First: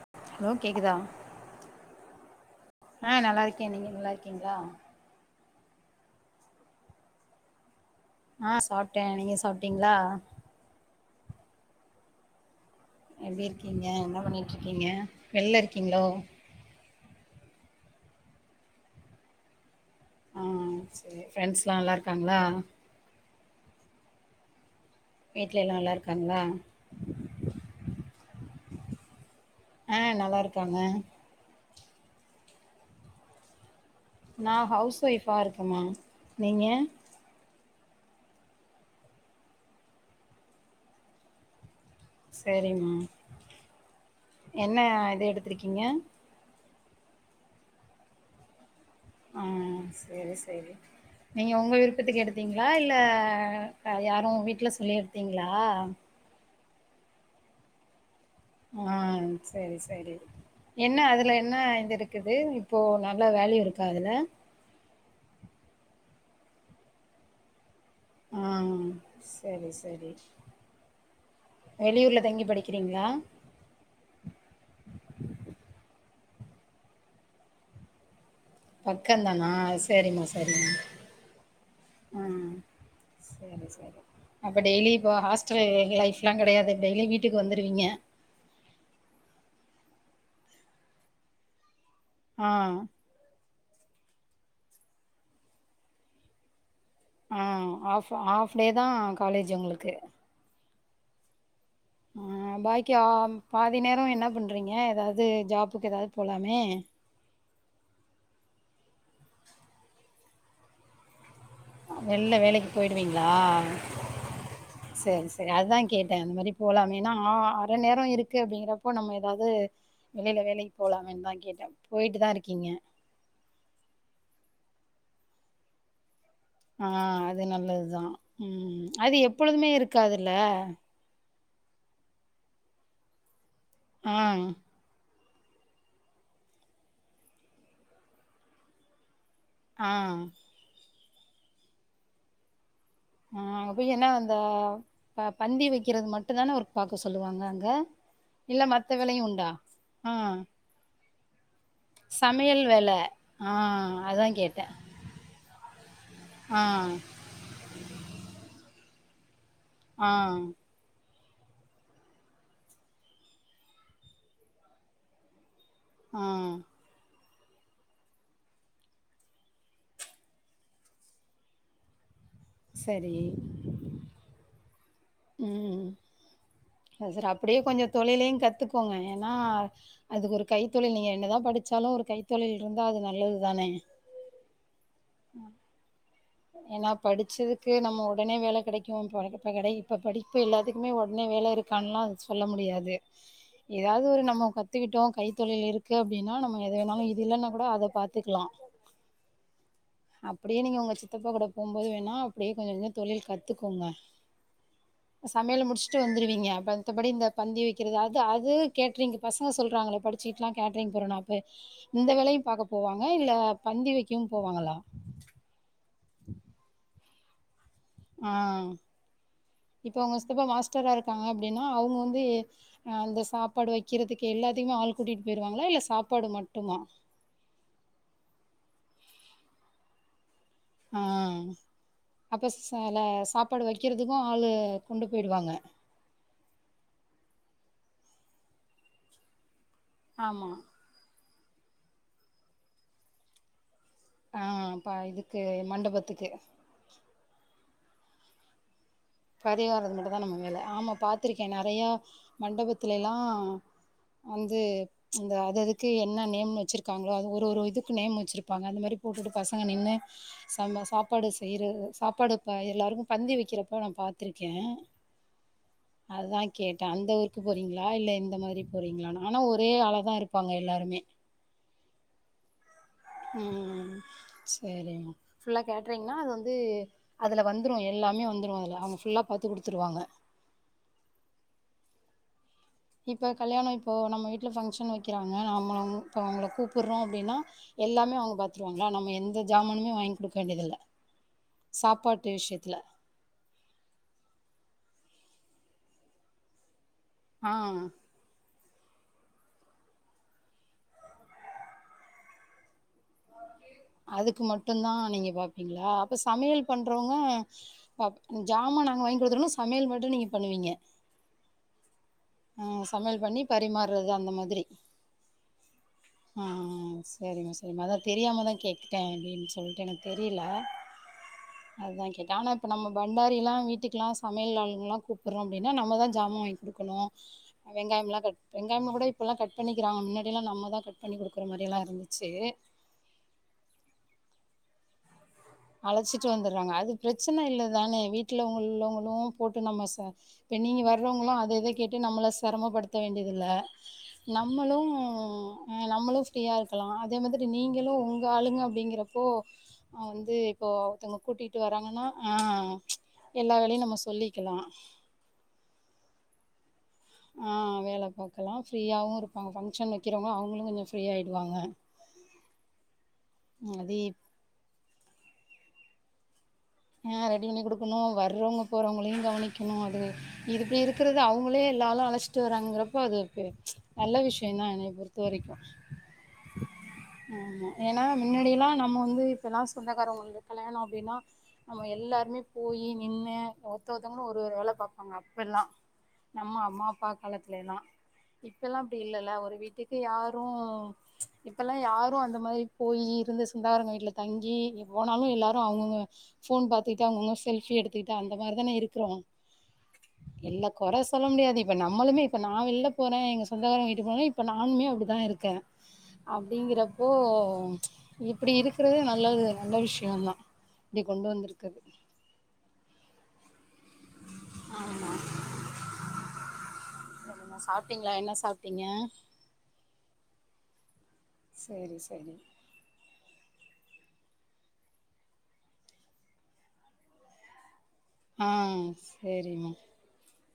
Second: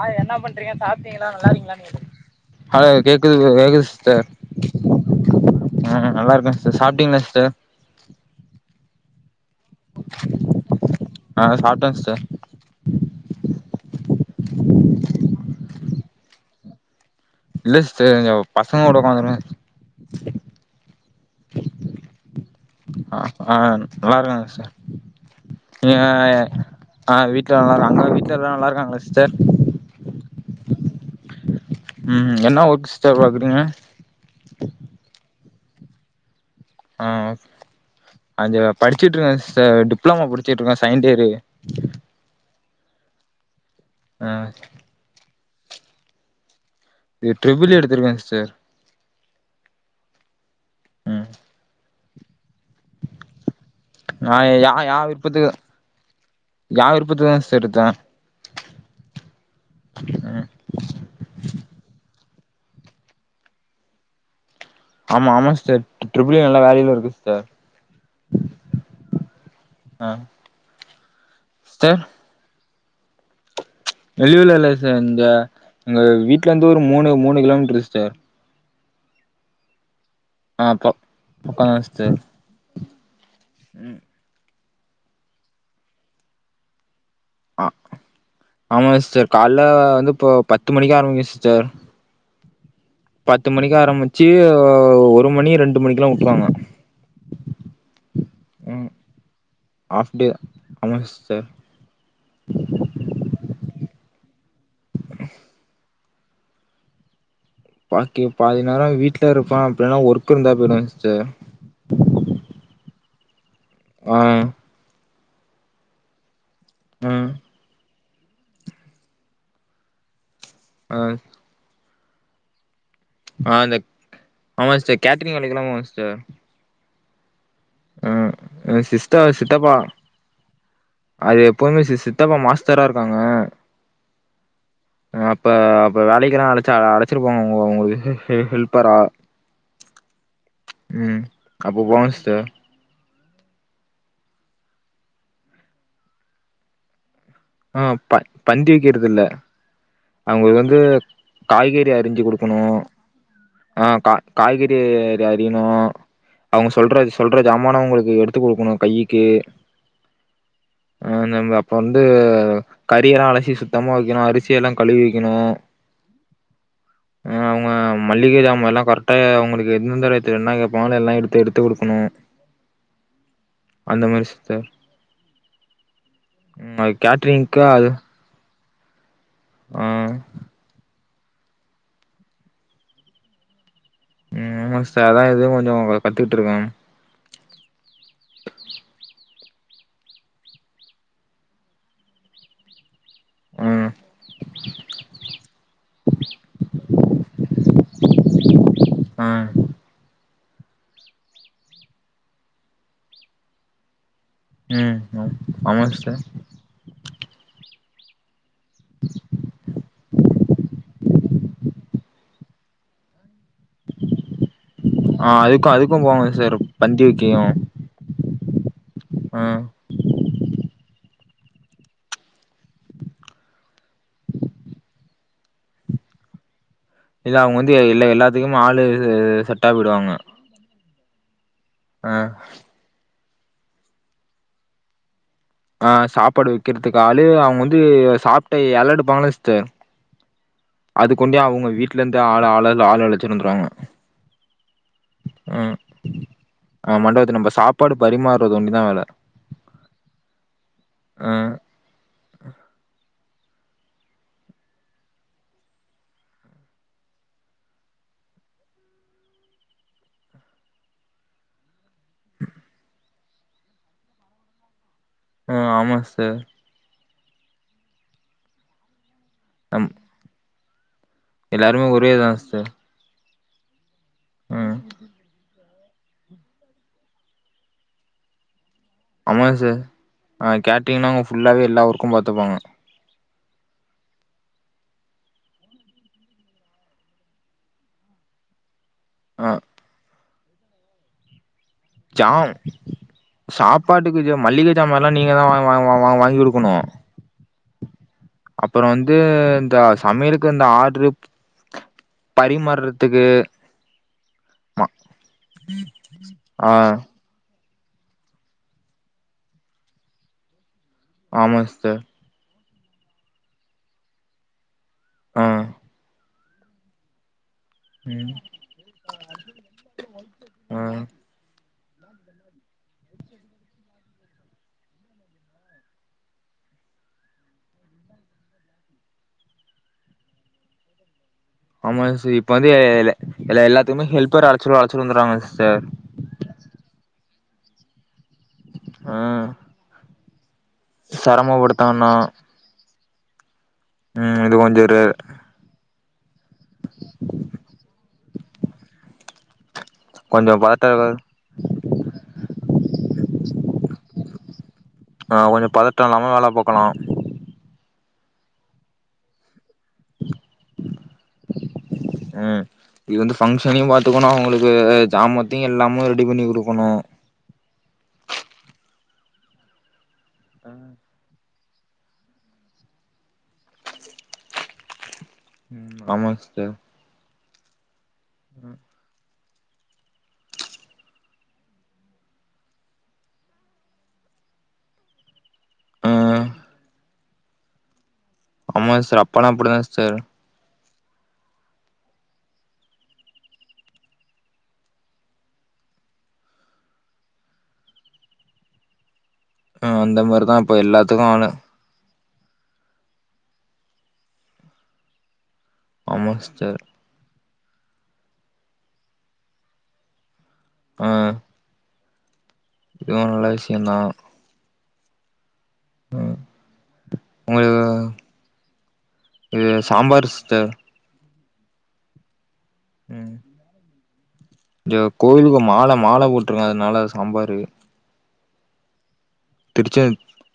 ஆ என்ன ஹலோ பண்றீங்க கேக்குதா சாப்ட்டீங்களா நல்லாரீங்களானு ஆ கேக்குது நல்லா இருக்கே கேக்குது நீங்க நல்லா சிஸ்டர் இருக்கீங்களா ஆ நல்லா இருக்க சிஸ் சாப்ட்டீங்களா சிஸ்டர் ஆ சாப்ட நீங்க சாப் டிங்ளா நா சாப்ட சிஸ்டர் எப்டி இருக்கீங்க என்ன பண்ணிட்ருக்கீங்க வெல்ல இருக்கீங்களோ இல்ல சிஸ்டர் பசங்க கூட உக்காந்துருக்க ஆ செரி ஃரெண்ட்ஸ் லா நல்லா இருக்காங்ளா அ ஆ நல்லா இருக்காங்க ச வீட்ல எல்லா நீ நல்லா ய இருக்காங்களா அ வீட்லல்லா [inaudible] அங்க வீட்ல நல்லா இருக்காங்கலா சிஸ்டர் அ நல்லா இருக்காங்க ம் என்ன ஒர்க் சிஸ்டர் பாக்குறீங்க நா ஹவுஸ் ஒய்ஃபா இருக்கமா நீங்க அ அஞ்ச படிச்சிட்டுருக்க சிஸ்டர் டிப்ளமோ புடிச்சிட்டுருக்கோ செகண்டியரு சேரிமா ஆ என்ன இது எடுத்திருக்கீங்க இ ட்ரிபிள் இ எடுத்திருக்க சிஸ்டர் ஆ சேரி சேரி ம் நீங்க உங்க விருப்பத்துக்கு எடுத்தீங்களா இல்ல யாரு நா வீட்ல யா யா சொல்லி விருப்பத்துக்கு எடுத்திங்களா யா விருப்பத்ல தா சிஸ்டர் எடுத்த அ செரி செரி ம் என்ன அதுல என்ன இது இருக்குது இப்போ நல்ல வேல்யூ இருக்கா அதுல ஆமா ஆமா சிஸ்டர் ட்ரிபில் எ நல்லா வேல்யுல இருக்கு சிஸ்டர் ஹ செரி செரி ஆ சிஸ்டர் வெளியூர்ல தங்கி படிக்கிறிங்களா வெளியூர்ல இல்ல ச இந்த எங்க வீட்ல இருந்து ஒரு மூணு மூணு கிலோமீட்டரு சிஸ்டர் பக்கதானா செரிமா ஆ செரிமா ப பக்கந்தா சிஸ்டர் அ செரி ம் செரி அப்ப டெய்லி இப்போ ஹாஸ்டல் லைஃப் லா கடயாது டெய்லி வீட்டுக்கு ஆ வந்துருவீங்க ஆமா சிஸ்டர் கால்ல வந்து இப்போ பத்து மணிக்கு ஆரம்பிக்கு சிஸ்டர் அ பத்து மணிக்கு ஆரம்பிச்சு ஒரு மணி ரெண்டு மணிக்லா உட்ருவாங்க அ ஆஃப் ஆஃப் டே தா ம் காலேஜ் உங்களுக்கு ஆஃப் டே ஆமா சிஸ்டர் அஹ் பாக்கி பாதி நேரோ என்ன பண்றீங்க எதாது ஜாப்புக்கு எதாது போலாமே பாக்கி பாதிநேரோ வீட்ல இருப்ப அப்டின்னா ஒர்க் இருந்தா போய்டுவ சிஸ்டர் வெள்ள வேலைக்கு போயிடுவீங்களா அஹ் சேரி சேரி அதுதா கேட்ட அந்த மாதிரி போலாமேன்னா ம் ஆ அர நேரோ இருக் இருக்கு அப்டிங்கிறப்போ நம்ம எதாது வெளியில வேலைக்கு ஆ போலாமே தா கேட்ட போயிட்டு தா இருக்கீங்க ஆஹ் அந்த ஆமா சிஸ்டர் கேட்ரிங் வேலைக்கெல்லா போவ சிஸ்டர் அஹ் அது நல்லதுதா ம் அது சிஸ்டர் எப்பொழுதுமே சித்தப்பா இருக்காதுல்ல அது எப்பவுமே சிஸ் சித்தப்பா மாஸ்டரா இருக்காங்க ஆ அப்ப அப்ப வேலைக்குல்லா அழைச்ச அழைச்சிருப்பாங்க உங்களுக்கு ஹெல் ஹெல்ப்பரா அ ம் அப்ப போவ சிஸ்டர் ஆ அங்க போய் என்னா அந்த பந்தி வைக்கிறது மட்டு தான ஒர்க் பாக்க சொல்லுவாங்க ஆ பந் இல்ல பந்தி மத்த வைக்கிறது இல்ல வேலையு உண்டா ஆ அங்க வந்து காய்கறி அரிஞ்சு குடுக்கணு சமையல் வேல ஆ கா அதா கேட்டே காய்கறி அரிணு ஆ சொல்ற ஜாமான அவுங்களுக்கு எடுத்து கொடுக்கணு கையிக்கு ஆ ம் நம்ம அப்ப வந்து கறி எல்லா அலசி சுத்தமா வைக்கணு அரிசி எல்லா கழுவிக்கணு ஆ ம் அ அவுங்க மல்லிகஜாமாலா கரெக்டா அவுங்களுக்கு எந்தெந்த இடத்துல என்னா கேப்பாங்களோ எல்லா எடுத்து எடுத்து குடுக்குணு செரி அந்த மாரி சிஸ்டர் ம் ம் அது சார் அப்டியே கேட்ரிங்க்கு கொஞ்சோ அது தொழிலையு கத்துக் கோங்க எனா ஆ அதுக்கு ஒரு கைத்தொழில் நீங்க என்னதா படிச்சாலு ஒரு கைத்தொழில் இருந்தா அது நல்லது தானே ம் ஆமா சிஸ்டர் அத்தா இது கொஞ்சோ கத்துட்ருக்கே ஏன்னா படிச்சதுக்கு நம்ம உடனே வேல கடைக்கு இப்ப இப்ப கடைக் இப்ப படிப்பு எல்லாத்துக்குமே உடனே வேல இருக்கான்லா அதுக் சொல்ல முடியாது ம் எதாவ்து ஒரு நம்ம கத்துக்குட்டோ கைத் தொழில் இருக்கு அப்டினா நம்ம எத வேணாலு இது இல்லனாகூட அத பாத்துக்கலா ஆ அப்படியே நீங்க உங்க சித்தப்பாகூட போம்போது வேணா அப்படியே கொஞ்சோ கொஞ்சோ தொழில் கத்துக்கோங்க ம் சமையல ஆமா முடிச்சுட்டு சிஸ்டர் வந்துருவீங்க மத்தப்படி இந்த பந்தி வெக்கிறது அது அது கேட்ரிங்கு பசங்க சொல்றாங்களே படிச்சிகிட்டுலா கேட்டரிங் போறனோ அப்ப இந்த வேலையு பாக்க போவாங்க இல்ல பந்தி வெக்கவு போவாங்களா ஆ அதுக்கு அதுக்கு போவோங் சிஸ்டர் பந்தி வெக்கயு ஆ இப்ப உங்க சித்தப்பா மாஸ்டரா இருக்காங்க அப்டினா அவுங்க வந்து அ அந்த சாப்பாடு வெக்கிறதுக்கு எல்லாத்தையுமே ஆள் கூட்டிட்டு போய்ருவாங்களா இல்ல சாப்பாடு மட்டுமா இல்ல அவுங்க வந்து இல்ல எல்லாத்துக்கு ஆளு செட்டா போய்டுவாங்க ஆ அப்ப ச ல சாப்பாடு வெக்கிறதுக்கு ஆளு கொண்டு போய்டுவாங்க ஆ சாப்பாடு வெக்கிறதுக்க ஆளு அவுங்க வந்து சாப்ட்ட எல எடுப்பாங்கள சிஸ்டர் ஆமா அதுக்கொண்டே அவுங்க வீட்ல இருந்தே ஆ ஆள ஆள் அழச்சிட் வந்துருவாங்க ஆ ப இதுக்கு ம் மண்டபத்துக்கு ஆ மண்டபத்த நம்ம சாப்பாடு பரிமாற்றது ஒன்னுதா வேல பரிவாறது மட்டுதா நம்ம மேல ஆமா ஆ பாத்திருக்கே நறையா மண்டபத்துலலா வந்து அந்த அது அதுக்கு என்ன நேம்னு வெச்சிருக்காங்களோ அது ஒரு ஒரு இதுக்கு நேம் வெச்சிருப்பாங்க அந்த மாரி போட்டுட்டு பசங்க நின்னு செம்ம சாப்பாடு செய்றது சாப்பாடு இப்ப எல்லாருக்கு பந்தி வெக்கிற போ நா பாத்திருக்கே ஆ ஆமா சிஸ்டர் அத்தா கேட்டே அந்த ஊர் கு போறீங்ளா இல்ல இந்தமாரி போறீங்ளானு ஆனா ஒரே நம் ஆளதா இருப்பாங்க எல்லாருமே எல்லாருமே ஒரே இதா சிஸ்டர் இம் ம் செரிமா ஃபுல்லா கேட்ரிங்னா அது வந்து அதுல வந்துரு எல்லாமே வந்துரு அதுல ஆமா ஆம சிஸ்டர் அ கேட்ரிங்னா அவுங்க ஃபுல்லாவே எல்லா ஒர்க்கு பாத்துப்பாங்க இப்ப கல்யாணோ இப்போ நம்ம வீட்ல ஃபங்க்ஷன் வெக்கிறாங்க ஆம்மாவு இப்போ அவுங்கள கூப்புட்றோ அப்டினா எல்லாமே அவுங்க பாத்ருவாங்ளா நம்ம எந்த ஆ ஜாமனு வாய்ங் குடுக்க வேண்டியதில்ல சாப்பாட்டு ஜாம் விஷயத்துல சாப்பாட்டுக்கு மல்லிக ஜாமாலா நீங்கதா வாங் வாங் வாங் வா வாங்கி குடுக்குணு ஆ அப்பறோ வந்து இந்த சமையலுக்கு இந்த ஆட்ரு பறிமாற்றத் அதுக்கு மட்டுந்தா நீங்க பாப்பீங்ளா அப்ப சமையல் ஆ பண்றவங்க ப்ப ஜாமா நாங்க வாங்கி குடுத்துருனு சமையல் மட்டு நீங்க பண்ணுவீங்க ஆமாங் சிஸ்டர் ம் சமையல் பண்ணி பரிமாறது அந்த மாதிரி ம் ஹ ஹஹஹ செ செரிம்மா செரிம்மா அதா ம் தெரியாம தா கேட்டுட்டே எப்டின் சொல்ட்டு எனக்கு தெரில ஆ அதுதா கேட்டே ஆனா இப்போ நம்ம பண்டாரிலா வீட்க்லா சமையல் ஆளுங்கலா கூப்பறோ அப்டின்னா நம்மதா ஜாமா வாங்கி குடுக்கணு வெங்காயமெல்லா கட் வெங்காயம கூட இப்பெல்லா கட் பண்ணிக்காரங்க மின்னாடியெல்லா நம்ம தா கட் பண்ணி குடுக்குற மாரி எல்லா இருந்துச்சி ல்ல [unintelligible] எல்லாத்துக்குமே ஹெல்பர் அழச்சி அழச்சினு வந்துராங்க சிஸ்டர் கூட்டுவந்துறாங்க அது பிரச்சன இல்லதானே வீட்டுல உள்ளவங்களு ஆ போட்டு நம்ம ச இப்ப நீங்க வேர ற்ற வங்களு அத இத கேட்டு செரமப்படுத்தான்னா நம்மள செரமப்படுத்த வேண்டியதில்ல ம் இது நம்மளு கொஞ்ச இரு ஹ நம்மளு ஃப்ரீயா இருக்கலா அதே மாதிரி நீங்களு உங்காளுங்க அப்டிங்கிறப்போ அ வந்து கொஞ்ச இப்போ பதட்ட ஒர்தங்க கூட்டி ட்டு வராங்கனா ஆ எல்லா வேலையு நம்ம சொல்லிக்கலா ஆ கொஞ்சோ பதட்ட இல்லாம வேல பாக்கலா ஆ வேல பாக்கலா ஃப்ரீயாவு இருப்பாங்க ஃபங்க்ஷன் வெக்கிறவங்களு அவ்ங்களு கொஞ்சம் ஃப்ரீயாயிடுவாங்க ம் இது வந்து பங்க்ஷனையு அது பாத்துக்கனு அவ்ங்களுக்கு ஜாமத் தியு எல்லாமு ரெடி பண்ணி குடுக்கணு அ ரெடி பண்ணி குடுக்கணு வர்றவங்க போறவங்களையு கவனிக்கணு அது இது இப்டி இருக்கறத் த அவங்களே எல்லா ஆளு அழச்சிட்டு வராங்கிறப்ப அது நல்ல விஷயம் தா என்னய பொறுத்த வரைக்கு ஆமாங் சிஸ்டர் ஆமா ஏனா மின்னாடி எல்லா நம்ம வந்து இப்பல்லா சொந்தக்காரவங்கள்து கல்யாணோ அப்டின்னா நம்ம எல்லாருமே போயி நின்னு ஒருத்தருத்தவங்களு ஒரு ஒரு வேலபாப் அவ்ங்க அப்பெல்லா ஆ நம்ம அம்மா அப்பா காலத்துலெல்லா இப்பல்லா ஆமா அப்டி சிஸ்டர் இல்லல்ல அப்பல்லா ஒரு அப்டிதா வீட்டுக்கு யார் [inaudible] ப்ச் இப்பல்லா யாரு அந்த மாதிரி போயி இருந்து சொந்தகாரங்க வீட்டுல தங்கி போனாலு எல்லாரு அவங்கவுங்க போன் பாத்துகுட்டு அவுங்கவுங்க செல்பி எடுத்துகுட்டு அந்த மாரிதான இருக்கறோ ஆ அந்த மாரிதா இல்ல இப்ப கொற எல்லாத்துக்கு சொல்ல ஆளு முடியாது இப் ப நம்மளுமே இப்ப நா வெள்ல போறே எங்க சொந்தக்காரங்க வீட்டுக்குபோனாலே இப்ப நானுமே அப்டிதா இருக்கே ஆமா சிஸ்டர் அப்டிங்கிறப்போ ப்ச் இப்டி இருக்கறது நல்லது நல்ல விஷ்யோந்தா ஆ கொண்டு வந்துருக்கது இதுவு நல்ல விஷ்யந்தா ஆமா ம் [unintelligible] உங்களுக்கு சாப்ட்டீங்ளா என்ன சாப்ட்டீங்க இது சாம்பாரு சிஸ்டர் சரி சரி ம் த்தோ கோயிலுக்கு மாலை மாலை போட்டிருக்க அதனால சாம்பாரு ஆ செரிமா ச்செ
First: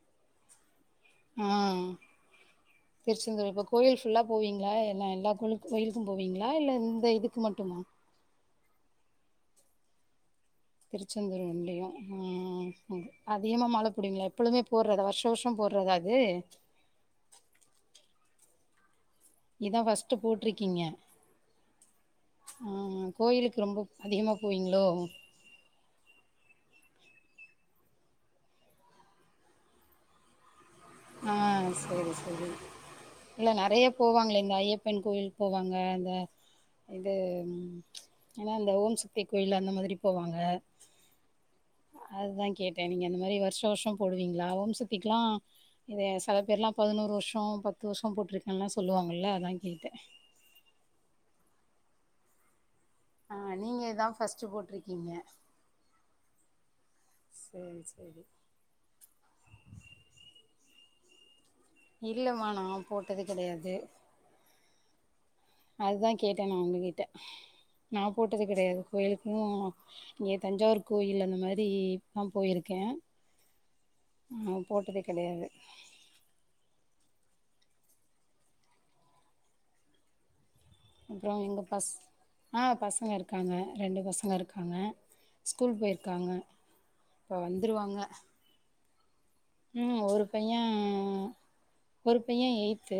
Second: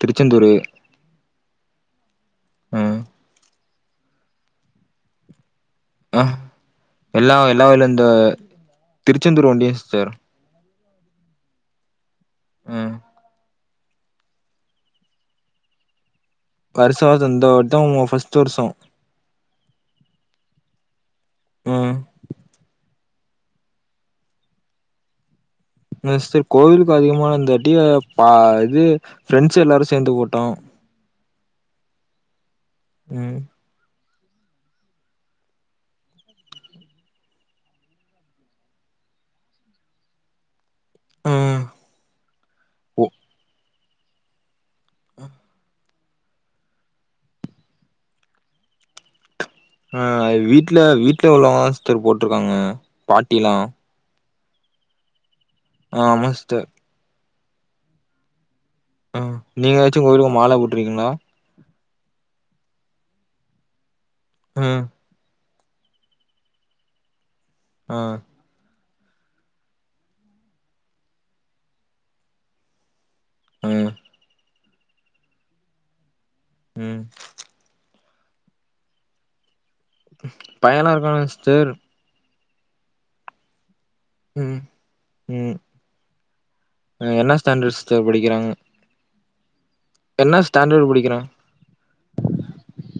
திருச்செந்தூரு அ ம் திருச்செந்தூரு இப்ப கோயில் ஃபுல்லா போவீங்ளா எல்லா எல்லா கோலு கோயிலீக்கு போவீங்ளா இல்ல இந்த இதுக்கு மட்டு மா த திருச்செந்தூரு வொண்டியு சிஸ்டர் திருச்செந்தூர் வண்டியா ம் அ [unintelligible] [unintelligible] மால போடுவிங்ளா எப்பொழுமே போட்றதா வருஷ வருஷொ போட்றதா அது வருஷஷோ இந்தவட்டொ ஃபர்ஸ்ட் வர்ஷொ இதா ஃபர்ஸ்ட்டு போட்ருக்கீங்க ம் அ கோயிலுக்கு ரொம்ப அதிகமா போவீங்ளோ மிஸ்ட கோயிலுக்கு அதிகமா [unintelligible] பா இது ஃப்ரெண்ட்ஸ் எல்லாரு சேந்து போட்டோ அ சேரி சேரி இல்ல நெறைய போவாங்ளே இந்த ஐயப்பன் கோயில்க் போவாங்க அந்த இது என்னா இந்த ஓம் சக்தி கோயில் அந்த மாதிரி போவாங்க ம் அதுதா கேட்டே நீங்க ஓ அந்த மாறி வருஷ வருஷொ போடுவிங்ளா ஓம்சத்திக்லா இத சில பேர்லா பதினோரு வருஷொ பத்து வருஷொ போட்ருக்கன்லா சொல்லுவாங்கல்ல அதா கேட்டே அ வீட்ல வீட்ல உள்ளவங்க தாஸ்டர் போட்ருக்காங்க அ பாட்டிலா நீங்க இதா ஃபர்ஸ்ட்டு போட்ருக்கீங்க ஆமா ஸ்டர் சேரி சேரி அ நீங்க ஏதாச்சு கோயிலுக்கு மால போட்ருக்கிங்ளா இல்ல மா நா போட்டது கெடையாது ம் அதுதா கேட்டே நா உங்ககிட்ட ஆ நா போட்டது கெடையாது கோயிலுக்குனா இங்க தஞ்சாவூர் கோயில் அந்த மாறி நா போயிருக்கே அ நா போட்டதே கெடையாது ம் பயனா அப்றொ எங்க பஸ் ஆ பசங்க இருக்காங்க ரெண்டு பசங் ம் இருக்காங்க ம் ஸ்கூல் போயிருக்காங்க என்ன இப்ப ஸ்டாண்டர்ட் வந்துருவாங்க சிஸ்டர் படிக்கிறாங்க ம் ஒரு என்ன பைய ஸ்டாண்டர்ட் படிக்கிறா ஒரு பையெ எயித்து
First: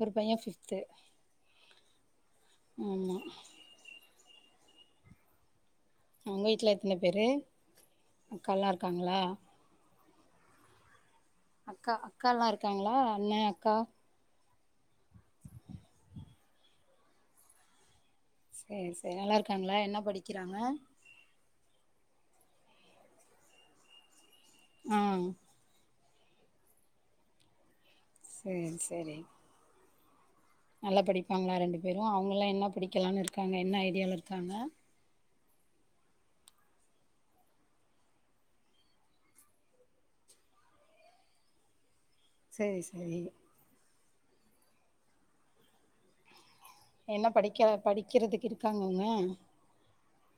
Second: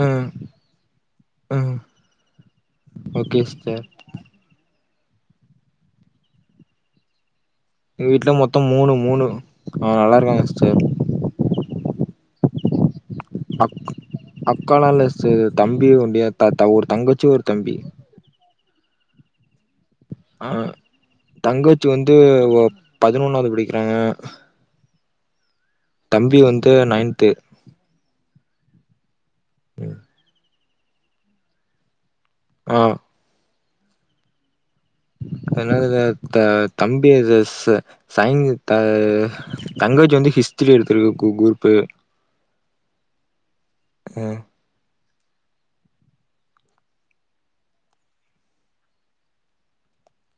ஒரு ம் பையெ ஃபிப்த்து ம் ஆமா ஓகே சிஸ்டர் உங்க வீட்ல எத்தன பேரு எங்க வீட்ல மொத்தொ அக்கால்லா மூனு இருக்காங்களா மூனு அ நல்லா இருக்காங்க சிஸ்டர் அக்கா அக்கால்லா இருக்காங்ளா அண்ணே அக்கா அக்கால்லா இல்ல சிஸ்டர் தம்பி உண்டு எ த த ஒரு தங்கச்சி ஒரு தம்பி சேர் சேர் நல்லாருக்காங்ளா என்ன படிக் அ தங்கச்சி வந்து பதினொன்னாது படிக்கிறாங்க அ தம்பி வந்து நயன்த்து சேர் சேரி ம் நல்லா படிப்பாங்ளா ரெண்டு பேரு அவங்குலா என்ன ஆ படிக்கலானு இருக்காங்க என்ன ஐடியால இருக்காங்க [unintelligible] சயின் த தங்கச்சி வந்து ஹிஸ்ட்ரி எடுத்துருக்கு கு க்ரூப்பு செரி செரி அ என்ன படிக்க படிக்கிறதுக்கு இருக்காங்கங்க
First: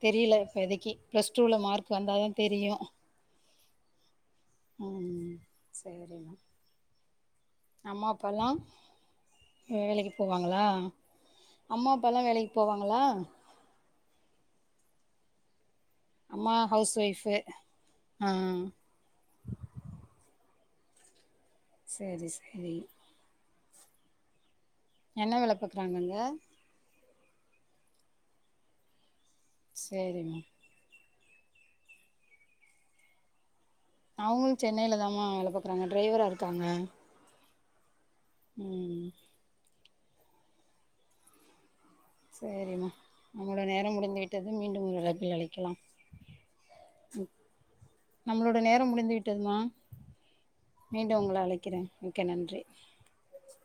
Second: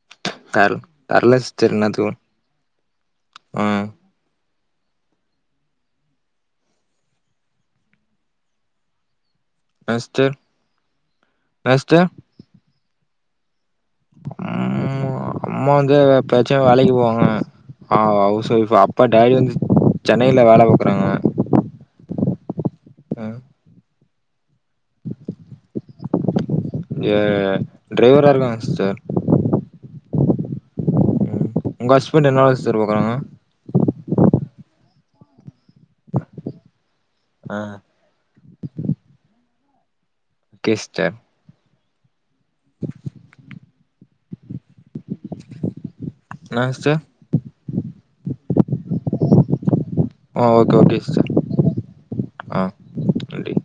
தெரில தர் இப்போதக்கி பிளஸ் தர்ல டூல சிஸ்டர் மார்க் வந்தா என்னாத்துக்கு தா தெரியும் ஆ உம் சரிம்மா அம்மா அப்பாலா என்ன வேலைக்கு சிஸ்டர் போவாங்களா என்ன அம்மா சிஸ்டர் அப்பால்லாம் வேலைக்கு போவாங்களா ம் அம்மா வந்து அம்மா எப்பயாச்சும் வேலைக்கு ஹவுஸ் போவாங்க ஒய்ஃபு ஆ அவுஸ் ஒய்ஃப் அப் அப்பா டாடி வந்து சென்னையில வேல பாக்குறாங்க சேரி சேரி ம் என்ன வேல பாக்றாங்கங்க ஏ டிரைவரா இருக்காங்க சிஸ்டர் சரி ம் உங்க ஹஸ்பண்ட் என்னாவா சிஸ்டர் பாக்குறாங்க அவுங்ளு சென்னையில தா மா வேல பாக்றாங்க டிரைவரா இருக்காங்க அ உம் ஓகே சிஸ்டர் சேரிங்க வுங்ளோட நேரம் முடிந்து விட்டது மீண்டும் ஒரு அழைப்பில் அழைக்கலாம் என்னா சிஸ்டர் நம்மளோட நேரம் முடிந்து விட்டதுமா ஆ ஓகே ஓகே மீண்டும் சிஸ்டர் உங்கள அழைக்கிறே மிக்க நன்றி ஆ நன்றி